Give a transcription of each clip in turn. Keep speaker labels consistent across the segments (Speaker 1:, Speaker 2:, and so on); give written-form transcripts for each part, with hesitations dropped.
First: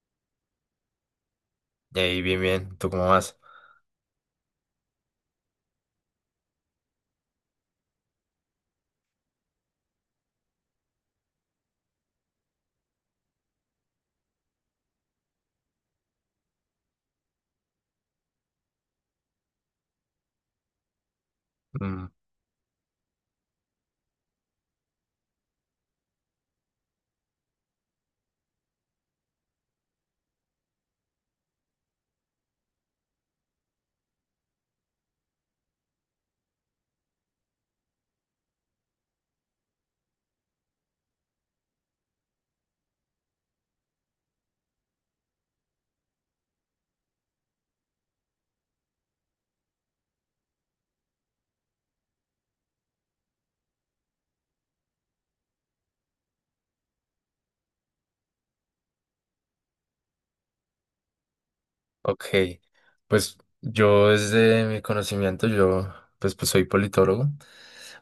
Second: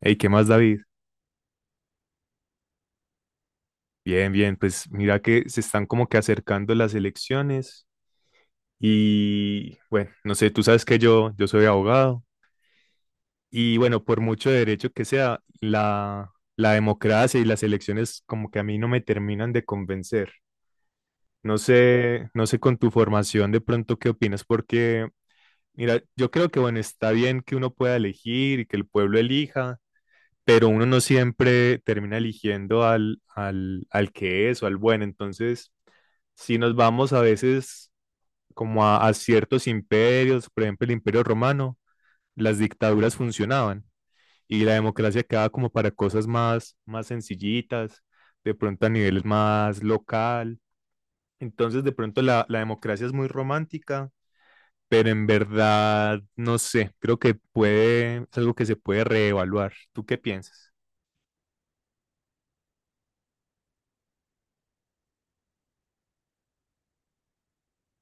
Speaker 1: Hey, ¿qué más, David?
Speaker 2: Y ahí, bien, bien. ¿Tú cómo vas?
Speaker 1: Bien, bien, pues mira que se están como que acercando las elecciones y bueno, no sé, tú sabes que yo soy abogado y bueno, por mucho derecho que sea, la democracia y las elecciones como que a mí no me terminan de convencer. No
Speaker 2: Mm,
Speaker 1: sé, no sé con tu formación de pronto qué opinas, porque mira, yo creo que bueno, está bien que uno pueda elegir y que el pueblo elija, pero uno no siempre termina eligiendo al que es o al bueno. Entonces, si nos vamos a veces como a ciertos imperios, por ejemplo el Imperio Romano, las dictaduras funcionaban y la democracia quedaba como para cosas más, más sencillitas, de pronto a niveles más local. Entonces, de pronto la democracia es muy romántica, pero en verdad, no sé, creo que puede, es algo que se puede reevaluar. ¿Tú qué piensas?
Speaker 2: ok. Pues yo desde mi conocimiento, yo pues, pues soy politólogo.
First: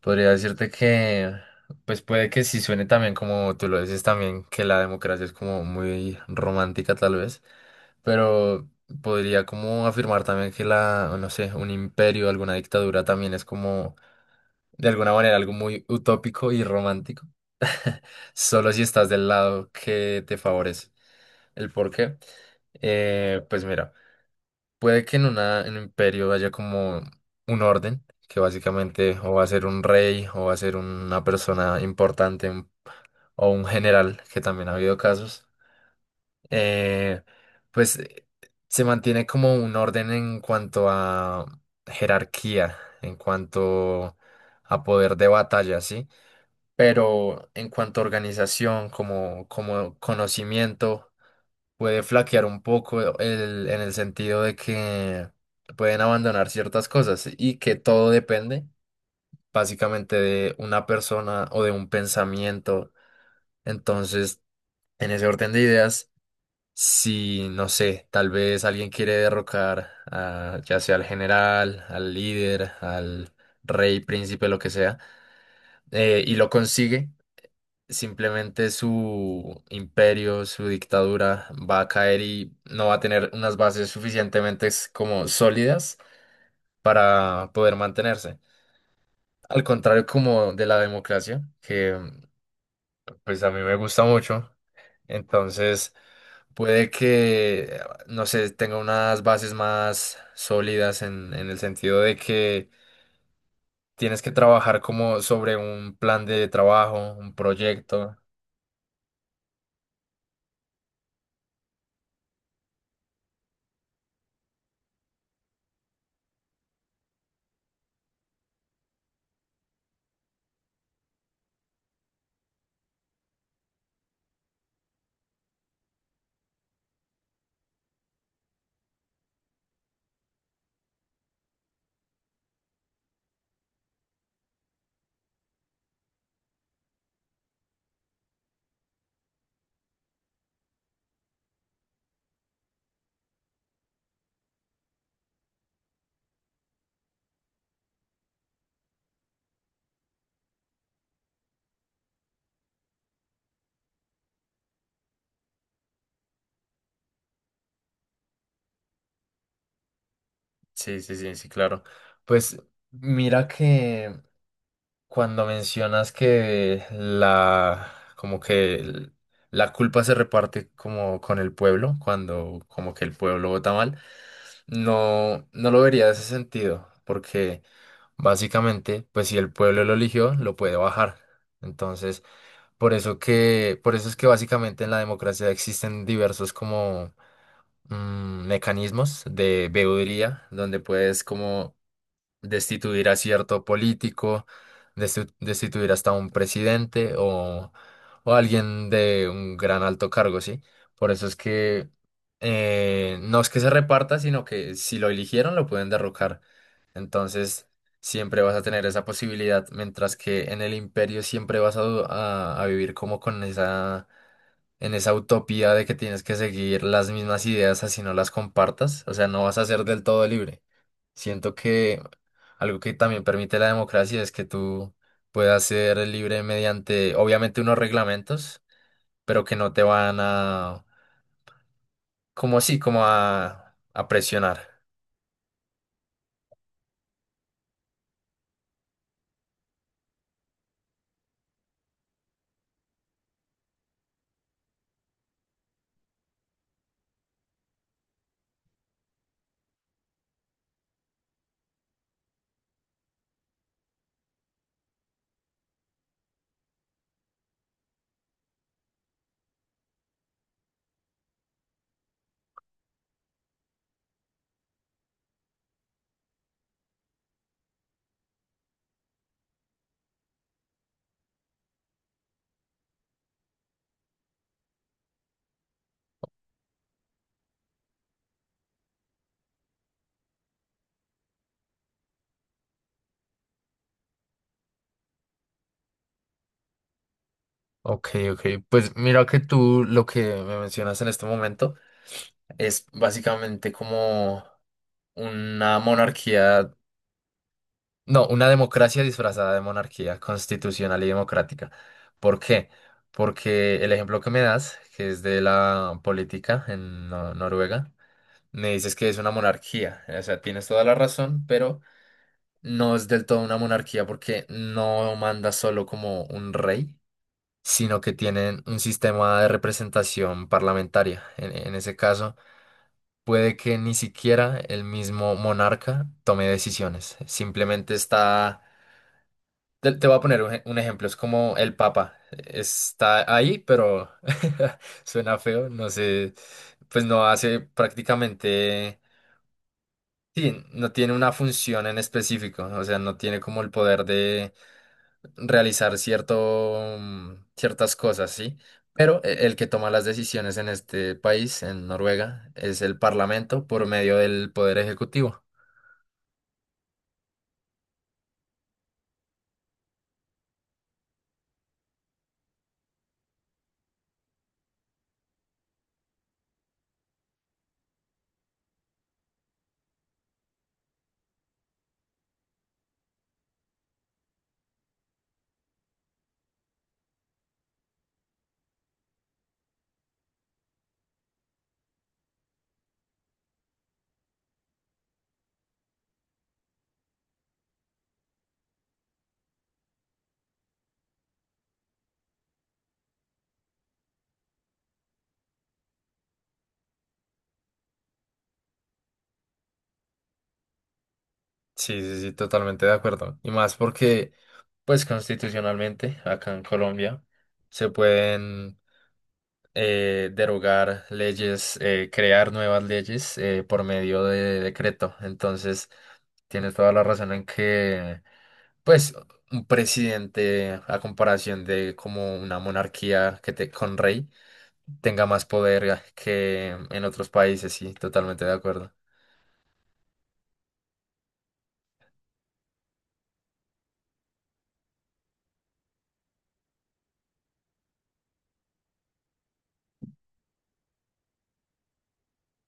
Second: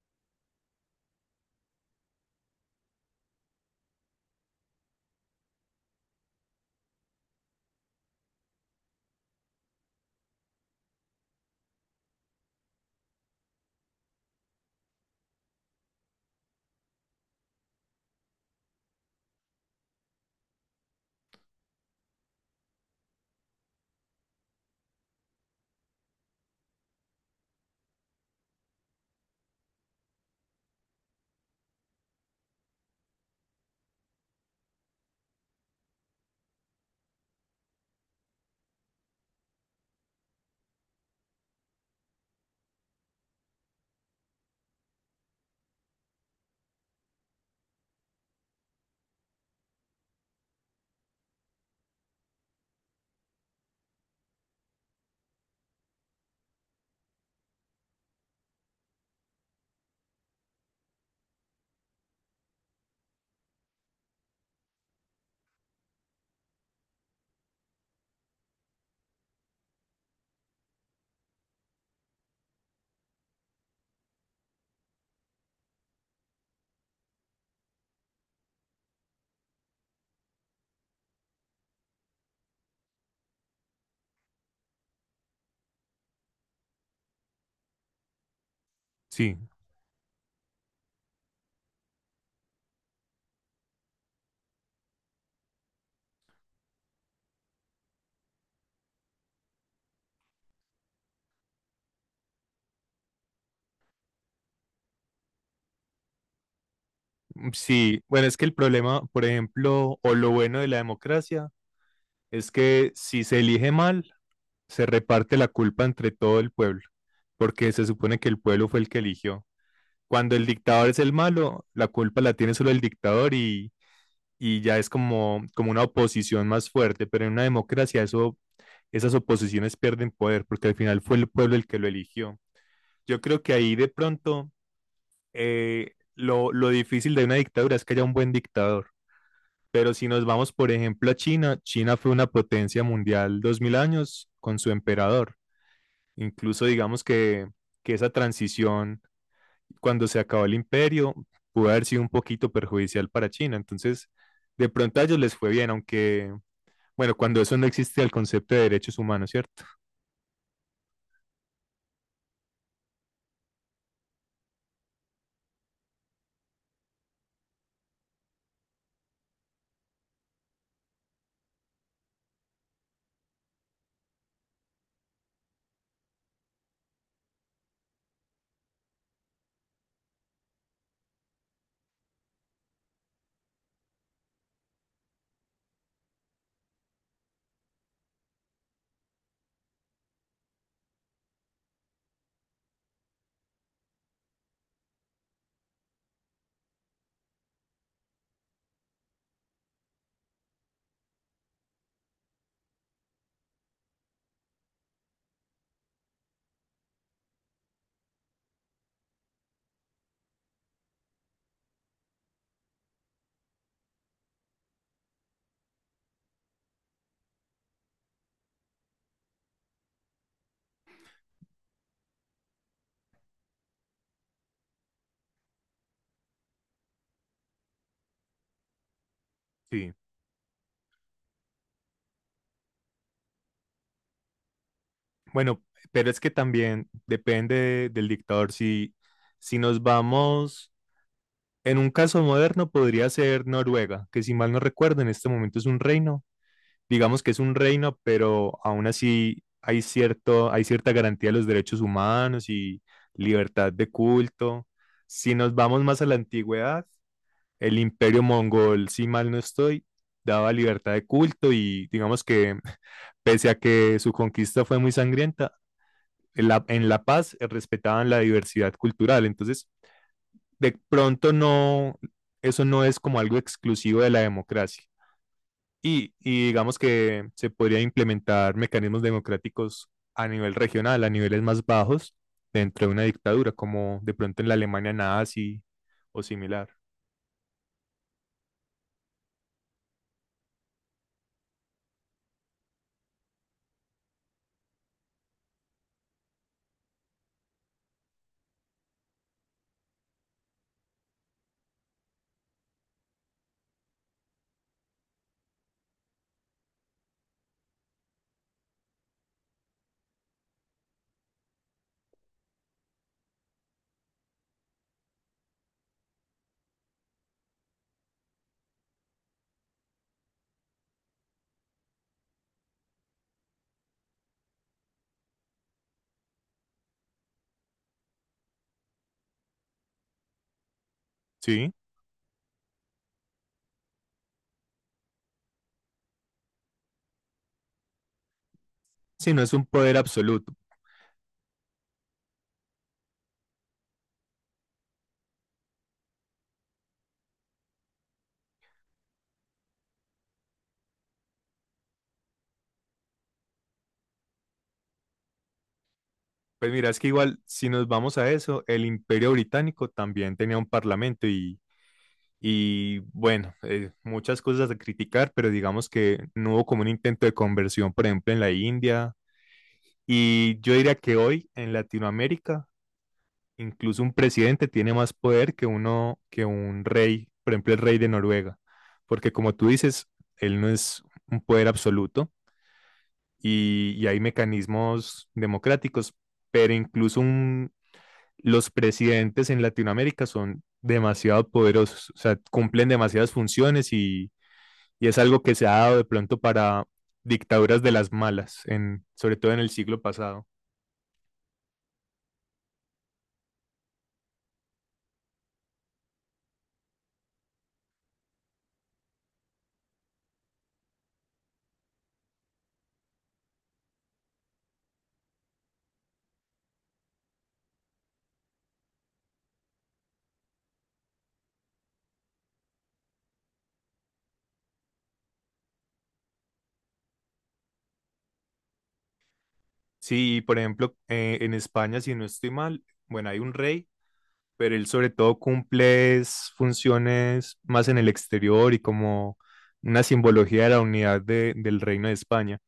Speaker 2: Podría decirte que, pues puede que sí suene también como tú lo dices también, que la democracia es como muy romántica tal vez. Pero podría como afirmar también que la, no sé, un imperio, alguna dictadura también es como de alguna manera algo muy utópico y romántico, solo si estás del lado que te favorece. ¿El por qué? Pues mira, puede que en, una, en un imperio haya como un orden, que básicamente o va a ser un rey o va a ser una persona importante o un general, que también ha habido casos, eh, pues se mantiene como un orden en cuanto a jerarquía, en cuanto a poder de batalla, ¿sí? Pero en cuanto a organización, como, como conocimiento, puede flaquear un poco en el sentido de que pueden abandonar ciertas cosas y que todo depende básicamente de una persona o de un pensamiento. Entonces, en ese orden de ideas, si, no sé, tal vez alguien quiere derrocar a, ya sea al general, al líder, al rey, príncipe, lo que sea, y lo consigue. Simplemente su imperio, su dictadura va a caer y no va a tener unas bases suficientemente como sólidas para poder mantenerse.
Speaker 1: Sí.
Speaker 2: Al contrario como de la democracia, que pues a mí me gusta mucho, entonces puede que, no sé, tenga unas bases más sólidas en el sentido de que tienes que trabajar como sobre un plan de trabajo, un
Speaker 1: Sí,
Speaker 2: proyecto.
Speaker 1: bueno, es que el problema, por ejemplo, o lo bueno de la democracia, es que si se elige mal, se reparte la culpa entre todo el pueblo, porque se supone que el pueblo fue el que eligió. Cuando el dictador es el malo, la culpa la tiene solo el dictador y ya es como, como una oposición más fuerte, pero en una democracia esas oposiciones pierden poder, porque al final fue el pueblo el que lo eligió. Yo creo que ahí de pronto lo difícil de una dictadura es que haya un buen dictador pero si nos vamos, por ejemplo, a China, China fue una potencia mundial 2000 años con su emperador. Incluso que esa transición, cuando se acabó el imperio, pudo haber sido un poquito perjudicial para China. Entonces, de pronto a ellos les fue bien, aunque, bueno, cuando eso no existe el concepto de derechos humanos, ¿cierto?
Speaker 2: Sí, sí, sí, sí, claro. Pues mira que cuando mencionas que la, como que la culpa se reparte como con el pueblo, cuando como que el pueblo vota mal, no, no lo vería de ese sentido, porque básicamente, pues si el pueblo lo eligió, lo puede bajar. Entonces, por eso que, por eso es que básicamente en la democracia existen diversos como mecanismos de veeduría, donde puedes como destituir a cierto político, destituir hasta un presidente o alguien de un gran alto cargo, ¿sí? Por eso es que no es que se reparta, sino que si lo eligieron lo pueden derrocar. Entonces, siempre vas a tener esa posibilidad, mientras que en el imperio siempre vas a, a vivir como con esa... en esa utopía de que tienes que seguir las mismas ideas así no las compartas, o sea, no vas a ser del todo libre. Siento que algo que también permite la democracia es que tú puedas ser libre mediante, obviamente, unos reglamentos, pero que no te
Speaker 1: Sí.
Speaker 2: van a, como así, como a presionar.
Speaker 1: Bueno, pero es que también depende del dictador. Si, si nos vamos, en un caso moderno podría ser Noruega, que si mal no recuerdo, en este momento es un reino. Digamos que es un reino, pero aún así hay cierto, hay cierta garantía de los derechos humanos y libertad de culto. Si nos vamos más a la antigüedad, el imperio mongol, si mal no estoy, daba libertad de culto y digamos que pese a que su conquista fue muy sangrienta, en La Paz respetaban la diversidad cultural. Entonces, de pronto no, eso no es como algo exclusivo de la democracia. Y digamos que se podría implementar mecanismos democráticos a nivel regional, a niveles más bajos, dentro de una dictadura, como de pronto en la Alemania nazi o similar.
Speaker 2: Ok, ok. Pues mira que tú lo que me mencionas en este momento es básicamente como una monarquía. No, una democracia disfrazada de monarquía constitucional y democrática. ¿Por qué? Porque el ejemplo que me das, que es de la política en Noruega, me dices que es una monarquía. O sea, tienes toda la razón, pero no es del todo una monarquía porque no manda solo como un rey, sino que tienen un sistema de representación parlamentaria. En ese caso, puede que ni siquiera el mismo monarca tome decisiones. Simplemente está, te voy a poner un, un ejemplo, es como
Speaker 1: Sí,
Speaker 2: el Papa. Está ahí, pero suena feo, no sé, pues no hace prácticamente,
Speaker 1: si no es un poder absoluto.
Speaker 2: sí, no tiene una función en específico, o sea, no tiene como el poder de realizar cierto, ciertas cosas, ¿sí? Pero el que toma las decisiones en este país, en Noruega, es el Parlamento por medio del Poder Ejecutivo.
Speaker 1: Pues mira, es que igual, si nos vamos a eso, el Imperio Británico también tenía un parlamento y Y bueno, muchas cosas a criticar, pero digamos que no hubo como un intento de conversión, por ejemplo, en la India. Y yo diría que hoy en Latinoamérica, incluso un presidente tiene más poder que uno, que un rey, por ejemplo, el rey de Noruega, porque como tú dices, él no es un poder absoluto y hay mecanismos democráticos, pero los presidentes en Latinoamérica son demasiado poderosos, o sea, cumplen demasiadas funciones Y es algo que se ha dado de pronto para dictaduras de las malas, en, sobre todo en el siglo pasado.
Speaker 2: Sí, sí, sí, totalmente de acuerdo. Y más porque, pues constitucionalmente, acá en Colombia, se pueden derogar leyes, crear nuevas leyes por medio de decreto. Entonces, tienes toda la razón en que, pues, un presidente, a comparación de como una monarquía que te, con rey, tenga más poder que en otros países. Sí, totalmente de acuerdo.
Speaker 1: Sí, por ejemplo, en España, si no estoy mal, bueno, hay un rey, pero él sobre todo cumple es funciones más en el exterior y como una simbología de la unidad de- del reino de España.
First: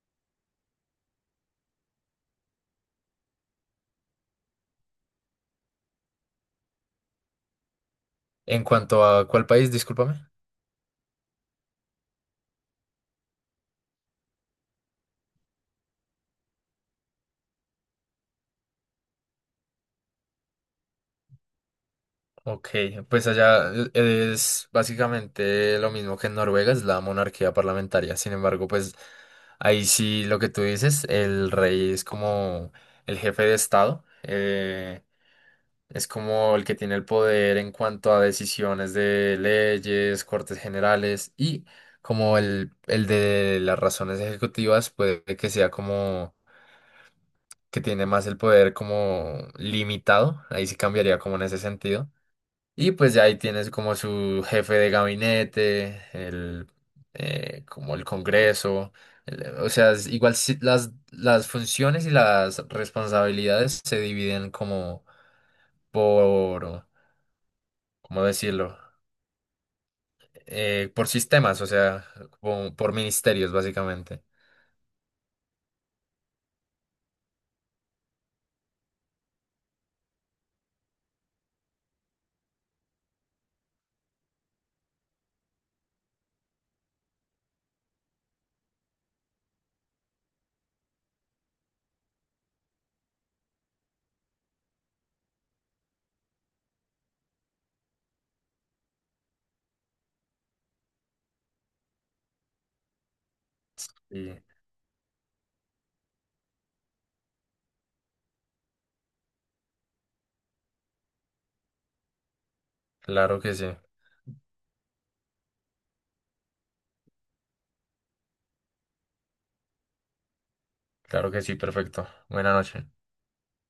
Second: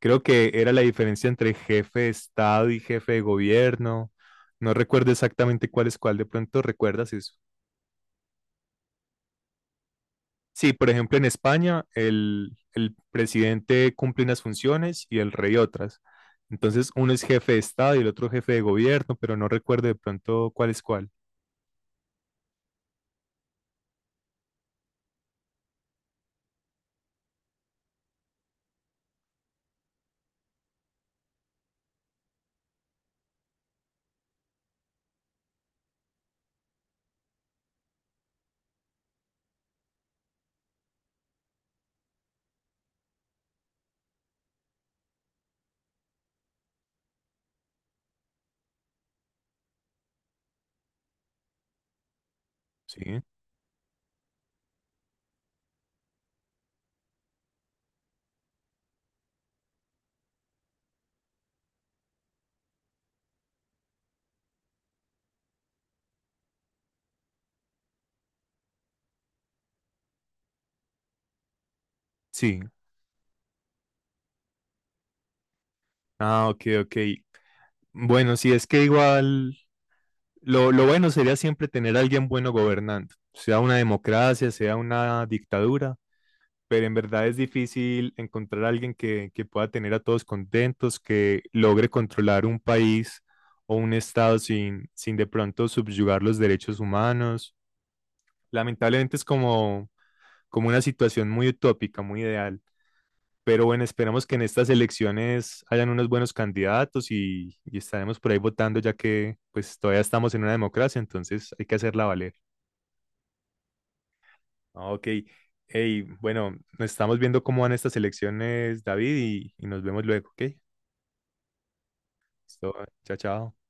Speaker 1: Creo que era la diferencia entre jefe de Estado y jefe de gobierno. No recuerdo exactamente cuál es cuál, de pronto recuerdas eso.
Speaker 2: En cuanto a cuál país, discúlpame.
Speaker 1: Sí, por ejemplo, en España el presidente cumple unas funciones y el rey otras. Entonces, uno es jefe de Estado y el otro jefe de gobierno, pero no recuerdo de pronto cuál es cuál.
Speaker 2: Ok, pues allá es básicamente lo mismo que en Noruega, es la monarquía parlamentaria. Sin embargo, pues ahí sí lo que tú dices, el rey es como el jefe de Estado, es como el que tiene el poder en cuanto a decisiones de leyes, cortes generales y como el de las razones ejecutivas puede que sea como que tiene más el poder como limitado, ahí sí cambiaría como en ese sentido y pues
Speaker 1: Sí,
Speaker 2: ya ahí tienes como su jefe de gabinete, el, como el Congreso. O sea, es igual las funciones y las responsabilidades se dividen como por, ¿cómo decirlo? Por sistemas, o sea,
Speaker 1: sí.
Speaker 2: como por ministerios básicamente.
Speaker 1: Ah, ok, ok. Bueno, sí, es que igual lo bueno sería siempre tener a alguien bueno gobernando, sea una democracia, sea una dictadura. Pero en verdad es difícil encontrar a alguien que pueda tener a todos contentos, que logre controlar un país o un estado sin de pronto subyugar los derechos humanos. Lamentablemente es como, como una situación muy utópica, muy ideal. Pero bueno, esperamos que
Speaker 2: Y
Speaker 1: en estas elecciones hayan unos buenos candidatos y estaremos por ahí votando, ya que pues todavía estamos en una democracia, entonces hay que hacerla valer.
Speaker 2: claro que sí,
Speaker 1: Ah, ok. Hey, bueno, nos estamos viendo cómo van estas elecciones, David, y nos vemos luego, ¿ok?
Speaker 2: claro que sí, perfecto. Buenas
Speaker 1: Listo,
Speaker 2: noches.
Speaker 1: chao, chao.